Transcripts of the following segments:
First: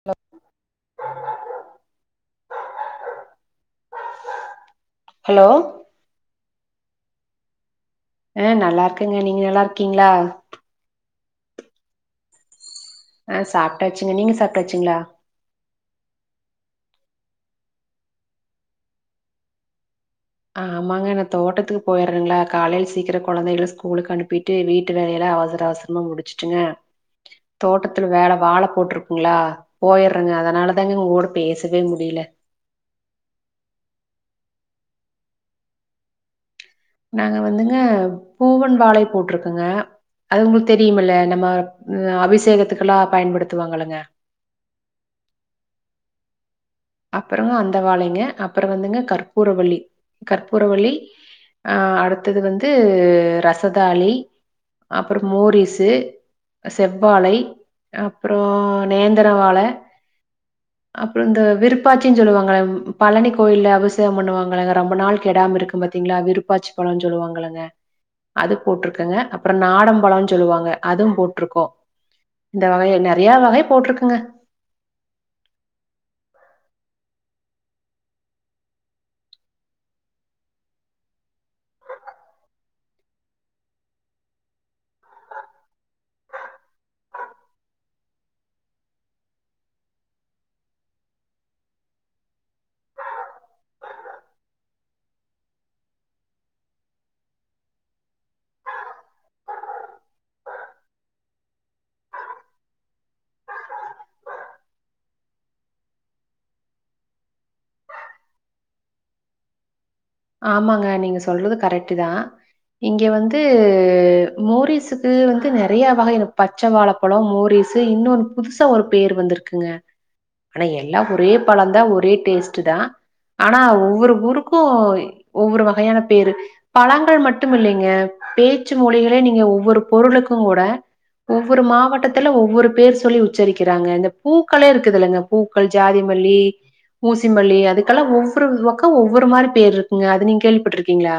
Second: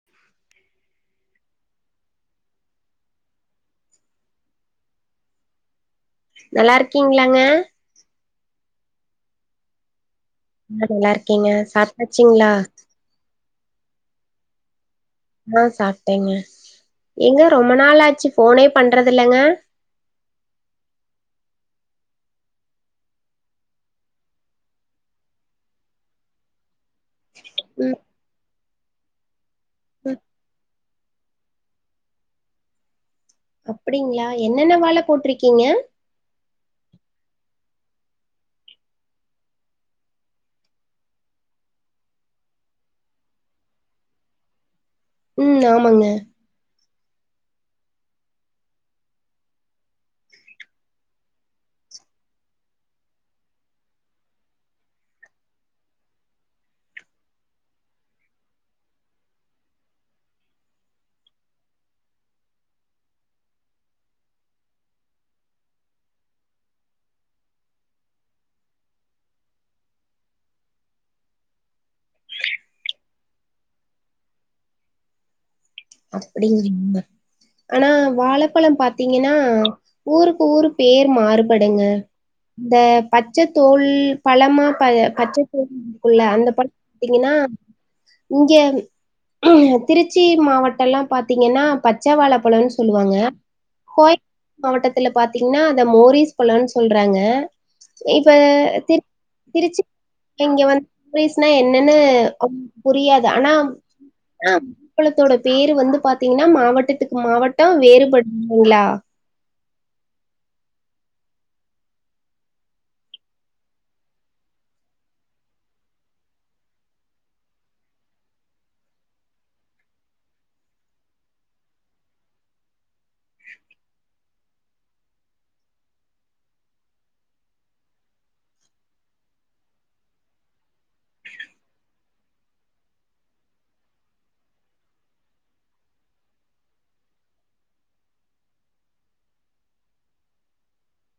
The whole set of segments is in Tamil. ஹலோ ஹலோ நல்லாருக்கீங்ளாங்க ஆ நல்லாருக்கேங்க நீங்க நல்லா இருக்கீங்ளா ஆ நல்லா இருக்கீங்க சாப்ட்டாச்சுங்ளா ஆ சாப்ட்டாச்சுங்க நீங்க சாப்ட்டாச்சுங்ளா ஆ சாப்ட்டங்க எங்க ரொம்ப நாளாச்சு போனே பண்றது இல்லங்க ஆமாங்க நா தோட்டத்துக்கு போயிறங்ளா காலையில சீக்கிர கொழந்தைகளு ஸ்கூலுக்கு அனுப்பிட்டு வீட்டு வேலையலா அவசர அவசர மா முடிச்சுட்டுங்க ம் தோட்டத்துல வேல வாழ போட்ருக்குங்ளா ம் போயிறங்க அதனால தாங்க உங்க கூட பேசவே முடில அப்டிங்ளா என்னென்ன வாழ போட்ருக்கீங்க நாங்க வந்துங்க பூவன் வாழை போட்ருக்கங்க அது உங்களுக்கு தெரியமல நம்ம அபிஷேகத்துக்கெல்லா பயன்படுத்து வாங்கல்லங்க ம் ஆமாங்க அப்பறமா அந்த வாழைங்க அப்றோ வந்துங்க கற்பூரவள்ளி கற்பூரவள்ளி அ அடுத்தது வந்து ரசதாளி அப்றோ மோரிஸு செவ்வாழை அப்றோ நேந்திர வாழ அப்றோ இந்த விருப் விருப்பாச்சி சொல்லுவாங்கல பழனி கோயில்ல அபிஷேக பண்ணுவாங்கல்லங்க ரொம்ப நாள் கெடாம இருக்கு பாத்தீங்ளா விருப்பாச்சி பழோ சொல்லுவாங்கல்லங்க அது போட்ருக்கங்க அப்றோ நாடம்பழம்னு சொல்லுவாங்க அதுவு போட்ருக்கோ இந்த வகைல நறைய வகை போட்ருக்குங்க அப்டிங்ளா ஆனா வாழைப்பழம் பாத்தீங்கன்னா ஊருக்கு ஊரு பேர் மாறுபடுங்க இந்த பச்ச தோல் பழமா ப பச்சத்தோல் இருக்குல்ல அந்த பழம் பாத்தீங்கன்னா இங்க திருச்சி மாவட் டல்லா பாத்தீங்கன்னா பச்ச வாழை பழம்னு சொல்லுவாங்க கோயம்புத்தூர் மாவட்டத்துல பாத்தீங்கன்னா அத மோரிஸ் பழம்ன்னு சொல்றாங்க இப்ப திரு திருச்சி இங்க வந்து மோரிஸ்னா என்னன்னு அவுங்களுக்கு புரியாது ஆனா ஆ பழத்தோட பேரு வந்து பாத்தீங்கன்னா மாவட்டத்துக்கு மாவட்டோ வேறுபடுது இல்லைங்களா ஆமாங்க நீங்க சொல்றது கரெக்ட்டு தா இங்க வந்து மோரிஸ்ஸுக்கு வந்து நெறைய வகை இருக்கு பச்ச வாழப் பழோ மோரிஸ்ஸு இன்னொன்னு புதுசா ஒரு பேர் வந்துருக்குங்க ஆனா எல்லா ஒரே பழந்தா ஒரே டேஸ்ட் தா ஆனா ஒவ்வொரு ஊருக்கு ஒவ்வொரு வகையான பேரு பழங்கள் மட்டும் இல்லங்க பேச்சு மொழிகளே நீங்க ஒவ்வொரு பொருளுக்கு கூட ஒவ்வொரு மாவட்டத்துல ஒவ்வொரு பேர் சொல்லி உச்சரிக்கிறாங்க இந்த பூக்களே இருக்குதுல்லங்க பூக்கள் ஜாதிமல்லி ஊசி மல்லி அதுக்கெல்லா ஒவ்வொரு வக்கோ ஒவ்வொரு மாரி பேர் இருக் குங்க அது நீங்க கேள்விப்பட்ருக்கீங்களா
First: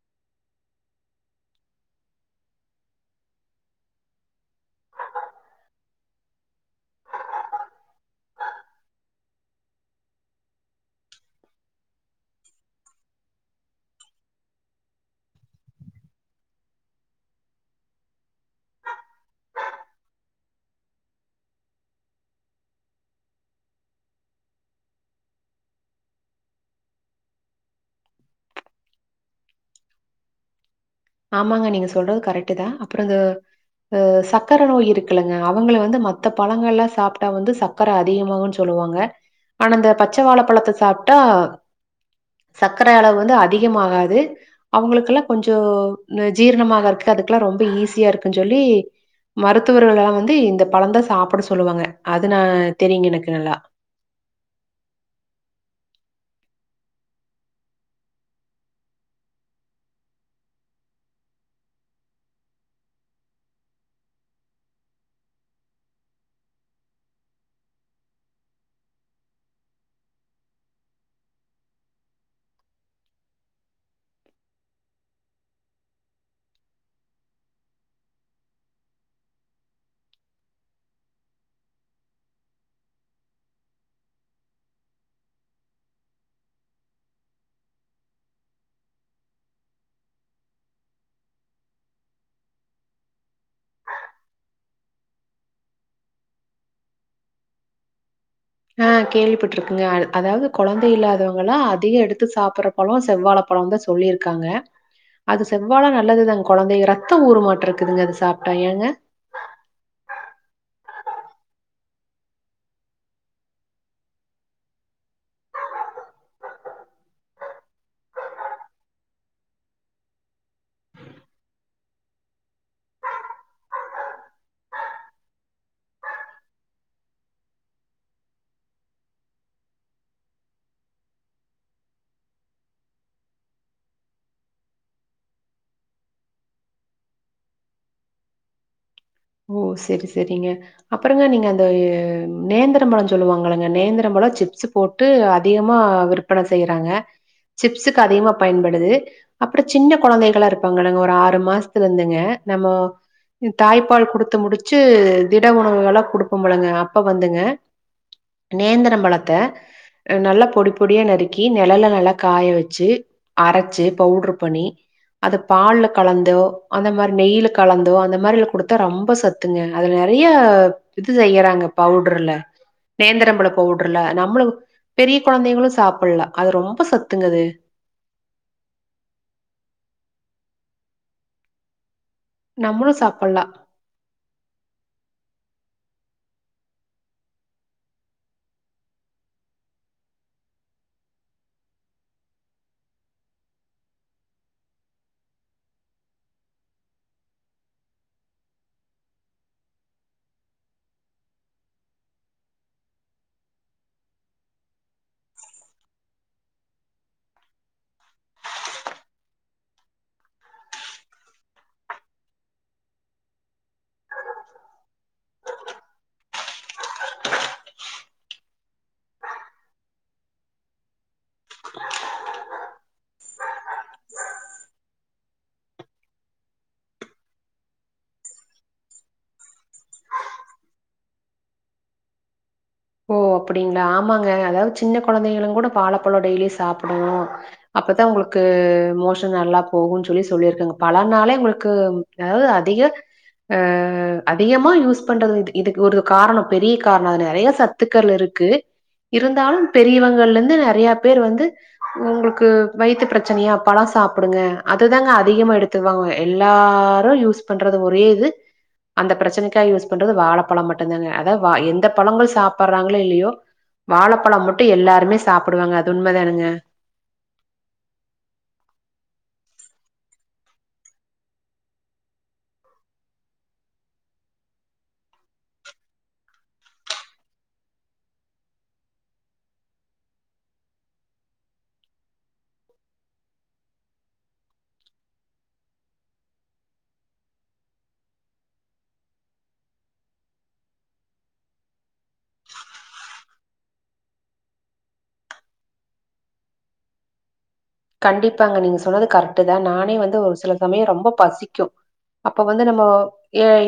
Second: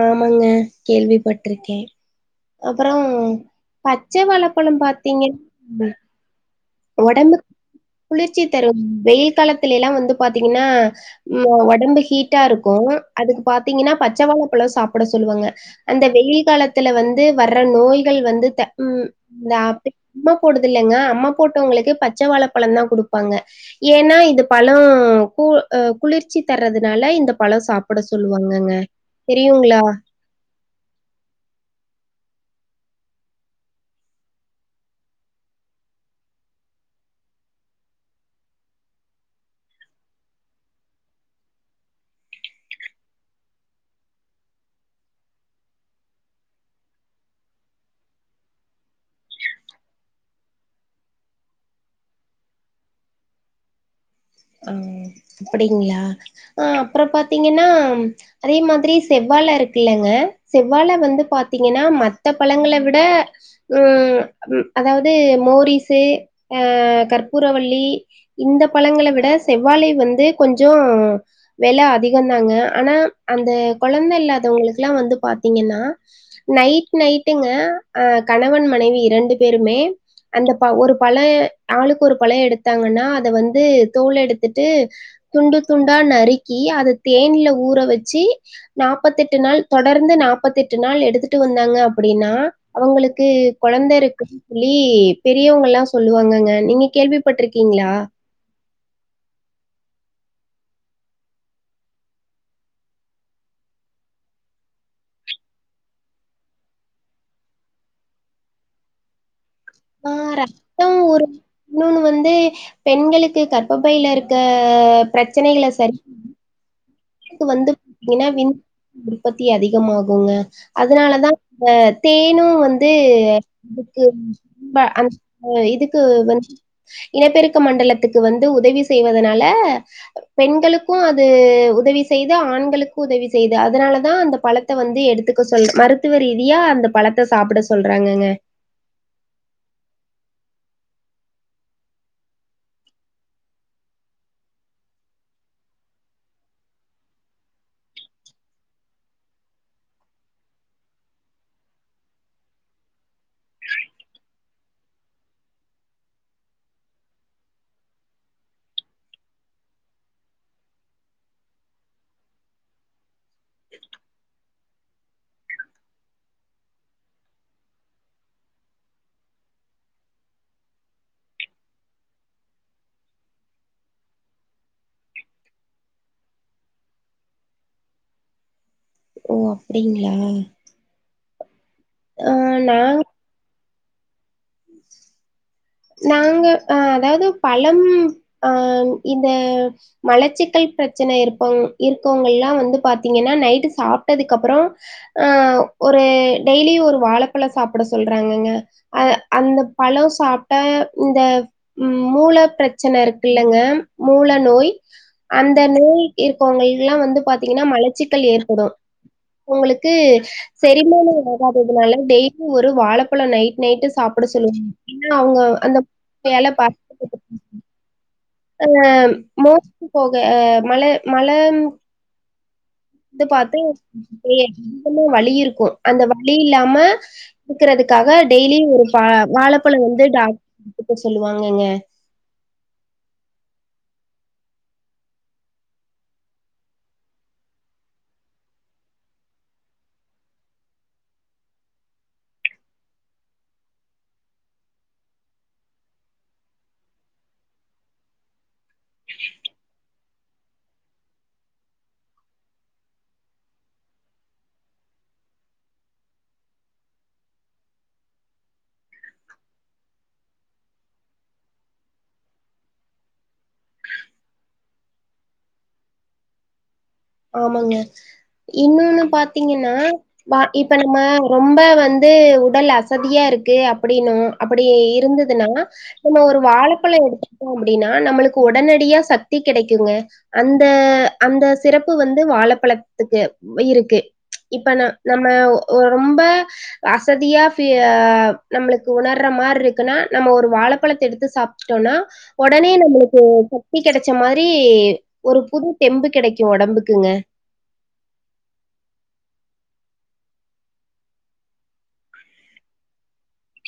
ஆமாங்க கேள்விப்பட்ருக்கே அப்பறோ பச்ச வாழப்பழோ பாத்தீங்கன்னா ஒடம்புக் குளிர்ச்சி தரும் வெயில் காலத்துலைலா வந்து பாத்தீங்கன்னா ம் ஒடம்பு ஹீட்டா இருக்கு அதுக்கு பாத்தீங்கன்னா பச்சவாழப்பழோ சாப்ட சொல்லுவாங்க அந்த வெயில் காலத்துல வந்து வர்ற நோய்கள் வந்து த ம் இந்த ஆ அம்ம போடுதில்லங்க அம்ம போட்டவங்களுக்கே பச்ச வாழப்பழந்தா குடுப்பாங்க ஏன்னா இது பழோ கூல் குளிர்ச்சி தர்றதுனால இந்த பழோ சாப்ட சொல்லுவாங்கங்க தெரியுங்களா ஆமாங்க நீங்க சொல்றது கரெக்ட்தா அப்பறோ இந்த ஆ சக்கரை நோய் இருக்குலங்க அவங்கள வந்து மத்த பழங்கள்லா சாப்ட்டா வந்து சக்கர அதிகமாகுன்னு சொல்லுவாங்க ஆனா இந்த பச்ச வாழப்பழத்த சாப்ட்டா சக்கரை அளவு வந்து அதிகமாகாது அவுங்களுக்கெல்லா கொஞ்சோ இந்த ஜீரணமாகருக்கு அதுக்கெல்லா ரொம்ப ஈஸியா இருக்குன் சொல்லி மருத்துவர்கள் எல்லா வந்து இந்த பழந்தா சாப்ட சொல்லுவாங்க அது நா தெரியுங்க எனக்கு நல்லா ஆ அப்டிங்களா ஆ அப்பறோ பாத்தீங்கன்னா அதே மாதிரி செவ்வாழ இருக்குல்லங்க செவ்வாழ வந்து பாத்தீங்கன்னா மத்த பழங்கள விட ம் அதாவது மோரிஸு ஆ கற்பூரவள்ளி இந்த பழங்கள விட செவ்வாழை வந்து கொஞ்சோ வெல அதிகந்தாங்க ஆனா அந்த கொழந்தை இல்லாதவங்களுக்குல்லா வந்து பாத்தீங்கன்னா நைட் நைட்டுங்க ஆ கணவன் மனைவி இரண்டு பேருமே அந்த ப ஒரு பழோ ஆளுக்கு ஒரு பழோ எடுத்தாங்கன்னா அத வந்து தோல் எடுத்துட்டு துண்டு துண்டா நறுக்கி அத தேன்ல ஊற வச்சி நாப்பத்தெட்டு நாள் தொடர்ந்து நாப்பத்தெட்டு நாள் எடுத்துட்டு வந்தாங்க அப்டின்னா அவங்களுக்கு கொழந்த இருக்கும் சொல்லி பெரியவங்கல்லா சொல்லுவாங்கங்க நீங்க கேள்விப்பட்ருக்கீங்களா ஆ கேள்விப்பட்டுருக்குங்க அதாவது கொழந்தை இல்லாதவங்கல்லா அதிக எடுத்து சாப்டறப் பழோ செவ்வாழ பழோந்தா சொல்லிருக்காங்க அது செவ்வாழ நல்லதுதாங்க கொழந்தைங்க ரத்தோ ஊருமாட்டருக்குதுங்க அது சாப்ட்டா ஏங்க ஆ ரத்த ஊரும் இன்னொன்னு வந்து பெண்களுக்கு கற்ப பையில இருக்க பிரச்சனைகள சரி க்கு வந்து இனவின் உற்பத்தி அதிகமாகுங்க அதனாலதா இந்த தேனு வந்து இதுக்கு [inaudible] அந்த இதுக்கு வந்து இனப்பெருக்க மண்டலத்துக்கு வந்து உதவி செய்வதனால பெண்களுக்கு அது உத உதவி செய்து ஆண்களுக்கு உதவி செய்து அதனால தா அந்த பழத்த வந்து எடுத்துக்க சொல் மறு த்துவ ரீதியா அந்த பழத்த சாப்பிட சொல்றாங்கங்க ஓ சேரி சேரிங்க அப்புறோங்க நீங்க அந்த நேந்துர பழோ சொல்லுவாங்கல்லங்க நேந்தரம் பழோ சிப்ஸு போட் டு அதிகமா விற்பன செய்யறாங்க சிப்ஸுக்கு அதிகமா பயன்படுது அப்புறோங்க சின்ன கொழந்தைகளா இருப்பாங்களங்க ஒரு ஆறு மாசத்துலருந்துங்க நம்மோ தாய் ப்பால் குடுத்து முடிச்சு திட உணவுகள்லா குடுப்போல்லங்க அப்ப வந்துங்க நேந்தரம்பழத்த அ நல்லா பொடி பொடியா நறுக்கி நெழல்ல நல்லா காய வெச்சு அரைச்சு பவுடர் பண்ணி அது பால்ல கலந்தோ அந்த மாரி நெய்ல கலந்தோ அந்த மாரில குடுத் தா ரொம்ப சத்துங்க அதுல நறையா இது செய்யறாங்க பவுடர்ல நேந்தரம்பழோ பவுடர்ல நம்முளு பெரிய கொழந்தைங்களு சாப்பல்லா அது ரொம்ப சத்துங்கது ஓ அப்டிங்ளா நா நம்மளு சாப்பல்லா நாங்க அ அதாவது பழம் அ இந்த மலச்சிக்கல் பிரச்சனை இருப்பங் இருக்கவங்கெல்லா வந்து பாத்தீங்கன்னா நைட்டு சாப்ட்டதுக்கு அப்பறோ ஆ ஒரு டெய்லி ஒரு வாழப்பழோ சாப்ட சொல்றாங்கங்க அத அந்த பழோ சாப்ட்டா இந்த ம் மூல பிரச்சன இருக்குல்லங்க மூல நோய் அந்த நோய் இருக்கவங்க எல்லா வந்து பாத்தீங்கன்னா மலச்சிக்கல் ஏற்படு உங்களுக்கு செரிமானே ஆகாததுனால டெய்லி ஒரு வாழைப்பழோ நைட் நைட்டு சாப் புட சொல்லுவாங்க ஏன்னா அவுங்க அந்த வேல பாத் ஆ மோஷன் போக மல மலம் த்து பாத்து எ [unintelligible] ம்மா வலி இருக்கு அந்த வலி இல்லாம இருக்கறதுக்காக டெய்லியு ஒரு பா வாழப்பழ வந்து டாக் [inaudible] எடுத்துக்க சொல்லுவாங்கங்க ஓ அப்படிங்களா ஆமாங்க அதாவது சின்ன கொழந்தைங்களு கூட வாழப்பழோ டெய்லி சாப்புடணு அப்பதா உங்களுக்கு மோஷன் நல்லா போகுன் சொல்லி சொல்லியிருக்காங்க பழோனாளே உங்களுக்கு அதாவது அதிக அ அதிகமா யூஸ் பண்றது இது இதுக்கு ஒரு காரணோ பெரிய காரணோ அது நறைய சத் துக்கள் இருக்கு இருந்தாலு பெரியவங்கள்லருந்து நறையா பேர் வந்து உங்களுக்கு வயித்து பிரச்சனையா பழௌ சாப்புடுங்க அதுதாங்க அதிகமா எடுத் துவோ எல்லாரு யூஸ் பண்றது ஒரே இது அந்த பிரச்சனைக்கா யூஸ் பண்றது வாழபழோ மட்டும்தாங்க அதாவ் எந்த பழோங்கள் சாப் பர்றாங்களோ இல்லையோ வாழப்பழோ மட்டு எல்லாருமே சாப்புடுவாங்க அது உண்மதானுங்க ஆமாங்க இன்னொன்னு பாத்தீங்கன்னா வா இப்ப நம்ம ரொம்ப வந்து உடல் அசதியா இருக்கு அப்படின்னு அப்டி இருந்ததுன்னா நம்ம ஒரு வாழைப்பழ எடுத்துட்டோ அப்டின்னா நம்மளுக்கு உடனடியா சக்தி கிடைக்குங்க அந்த அந்த சிறப்பு வந்து வாழைப்பழத்துக்கு இருக்கு இப்ப ந நம்ம ரொம்ப அசதியா நம்மளுக்கு உணர்ற மாதிரி இருக்குன்னா நம்ம ஒரு வாழைப்பழத்தை எடுத்து சாப் னா உடனே நம்மளுக்கு சக்தி கிடைச்ச மாரி ஒரு புது தெம்பு கிடைக் உடம்புக்குங்க கண்டிப்பாங்க நீங்க சொன்னது கரெக்ட் தா நானே வந்து ஒரு சில சமயம் ரொம்ப பசிக்கு அப்ப வந்து நம்ம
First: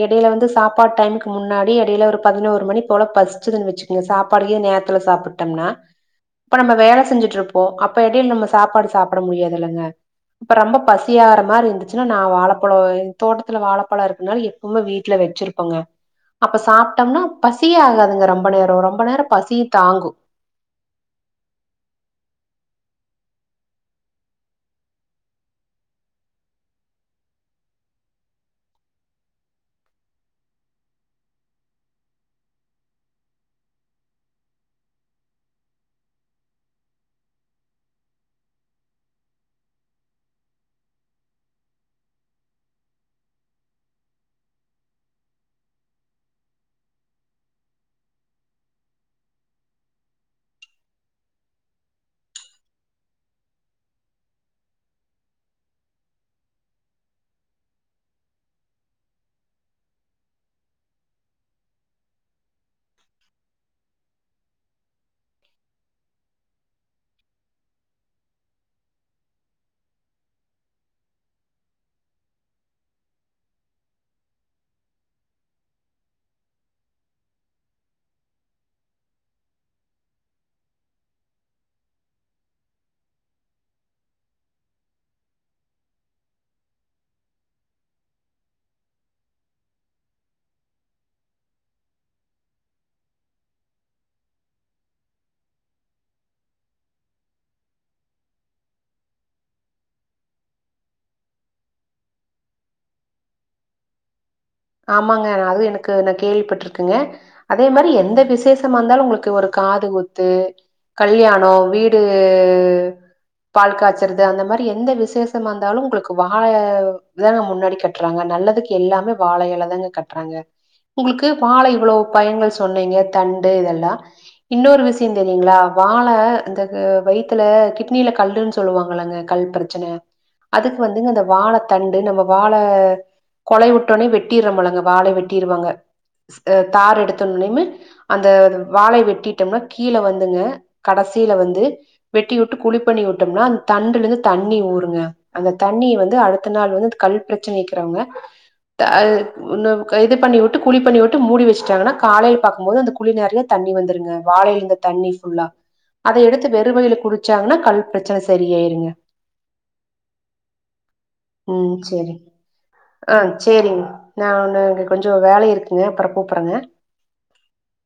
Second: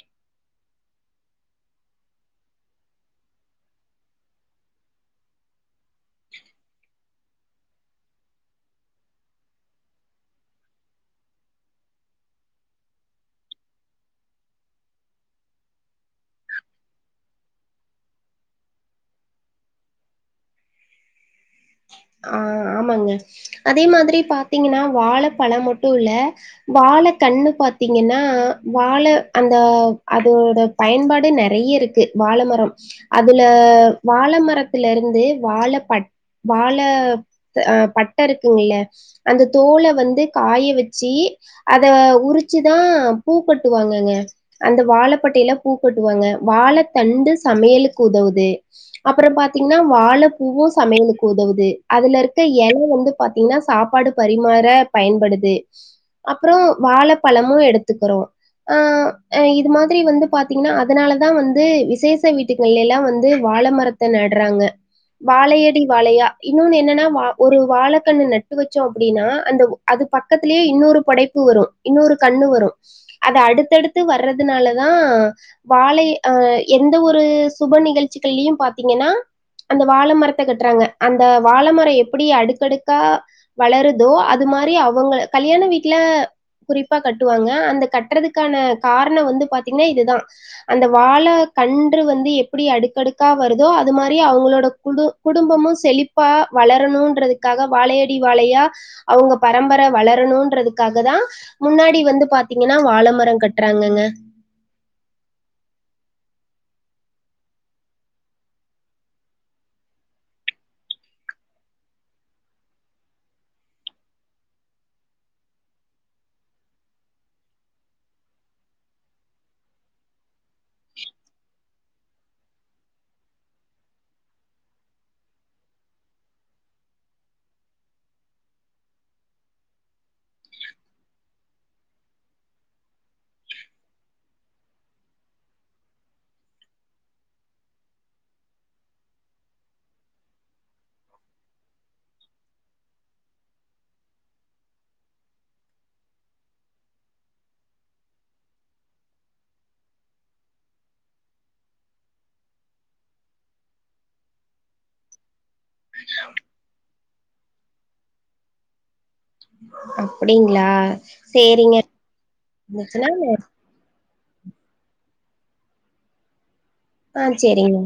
இடையில வந்து சாப்பாட்டு டைமுக்கு முன்னாடி இடையில ஒரு பதினோரு மணி போல பசிச்சுயிருந்துச்சு ங்க சாப்பாடயு நேரத்துல சாப்பிட்டோம்னா இப்ப நம்ம வேலை செஞ்சுட்டு இருப்போ அப்ப இடையில நம்ம சாப்பாடு சாப்ட முடியதுல்லங்க இப்ப ரொம்ப பசியாகற மாதிரி இருந்துச்சன்னா நா வாழைப்பழம் தோட்டத்துல வாழைப்பழோ இருக்குதுனால ரொம்ப வீட்டுல வச்சிருப்போங்க அப்ப சாப்ட்டோம்னா பசியே ஆகாதுங்க ரொம்ப நேரோ ரொம்ப நேரோ பசிய தாங்கு ஆ ஆமாங்க அதே மாதிரி பாத்தீங்கன்னா வாழை பழ மட்டும் இல்ல வாழை கண்ணு பாத்தீங்கன்னா வாழை அந்த அதோட பயன்பாடு நெறைய இருக்கு வாழைமரம் அதுல வாழை மரத்துல இருந்து வாழ பட் வாழ ஆ பட்ட இருக்குங்கல்ல அந்த தோலை வந்து காய வச்சு அத உரிச்சுதா பூ கட்டுவாங்கங்க அந்த வாழைப்பட்டையிலா பூ கட்டுவாங்க வாழை தண்டு சமையலுக்கு உதவுது அப்றோ பாத்தீங்கன்னா வாழை பூவு சமையலுக்கு உதவுது அதுல இருக்க இலை வந்து பாத்தீங்கன்னா சாப்பாடு பரிமாற பயன்படுது அப்றோ வாழை பழமு எடுத்துக்கிறோ ஆ இது மாதிரி வந்து பாத்தீங்கன்னா அதுனாலதா வந்து விசேஷ வீடு எல்லா வந்து வாழை மரத்தை நடுறாங்க வாழையடி வாழையா இன்னொன்னு என்னன்னா வா ஒரு வாழைக்கண்ணு நட்டு வச்சோ அப்டின்னா அந்த அது பக்கத்திலயே இன்னொரு படைப்பு வரு இன்னொரு கண்ணு வரு அத அடுத்தடுத்து வர்றதுனாலதா வாழை அ எந்த ஒரு சுப நிகழ்ச்சிகள்லயு பாத்தீங்கன்னா அந்த வாழை மரத்தை கட்டுறாங்க அந்த வாழை மரம் எப்டி அடுக்கடுக்கா வளருதோ அது மாதிரி அவுங்க கல்யாண வீட்டுல குறிப்பா கட்டுவாங்க அந்த கட்டுறதுக்கான காரணோ வந்து பாத்தீங்கன்னா இதுதா அந்த வாழ கன்று வந்து எப்டி அடுக்கடுக்கா வருதோ அது மாதிரி அவங்களோட கு குடும்பமும் செழிப்பா வளரணும்ன்றதுக்காக வாழையடி வாழையா அவுங்க பரம்பரை வளரணுன்றதுக்காக தா முன்னாடி வந்து பாத்தீங்கன்னா வாழை மரோ கட்டுறாங்கங்க ஆமாங்க அது எனக்கு நா கேள்விப்பட்டிருக்குங்க அதே மாதிரி எந்த விசேஷமா இருந்தாலு உங்களுக்கு ஒரு காது ஒத்து காது குத்து கல்யாணோ வீடு பால் காய்ச்சறது அந்த மாதிரி எந்த விசேஷமா இருந்தாலு உங்களுக்கு வாழ இங்க முன்னாடி கட்டுறாங்க நல்லதுக்கு எல்லாமே வாழையில தாங்க கட்டுறாங்க உங்களுக்கு வாழ இவ்ளோ பயங்கள் சொன்னீங்க தண்டு இதெல்லா இன்னொரு விஷயோ தெரியுங்களா வாழை இந்த வயித்துல கிட்னியில கல்ன்னு சொல்லுவாங்களங்க கல்றது ச்சன அதுக்கு வந்துங்க அந்த வாழத் தண்டு நம்ம வாழ கொலையவுட் ட்டோனே வெட்டிற்றமிலங்க வாழய வெட்டிருவாங்க அ தார் எடுத்தமினியமே அந்த வாழய வெட்டிட்டம்னா கீழ வந்துங்க கடசில வந்து வெட்டி வுட்டு குழிப்பண்ணி விட்டம்னா அந்த தண்டுலருந்து தண்ணி ஊறுங்க அந்த தண்ணிய வந்து அடுத்த நாள் வந்து அந்த கல் பிரச்சனக்கிறவ்ங்க த அ உன்னொருக்கா இது பண்ணி விட்டு குழி பண்ணி வுட்டு மூடி வச்சுட்டாங்கனா காலைல பாக்கும்போது அந்த குழி நெறையா தண்ணி வந்துருங்க வாழையிலிருந்த தண்ணி ஃபுல்லா அத எடுத்து வெறு வாயில குடிச்சாங்கனா கல் பிரச்சன செரியாயிருங்க அப்டிங்ளா சேரிங்க ம் சரி. இருந்துச்சுனா ஆ நா சேரிங்க நா ஒன்னு இங்க கொஞ்ச வேலை இருக்குங்க அப்பற கூப்புட்றங்க ஆ சேரிங்க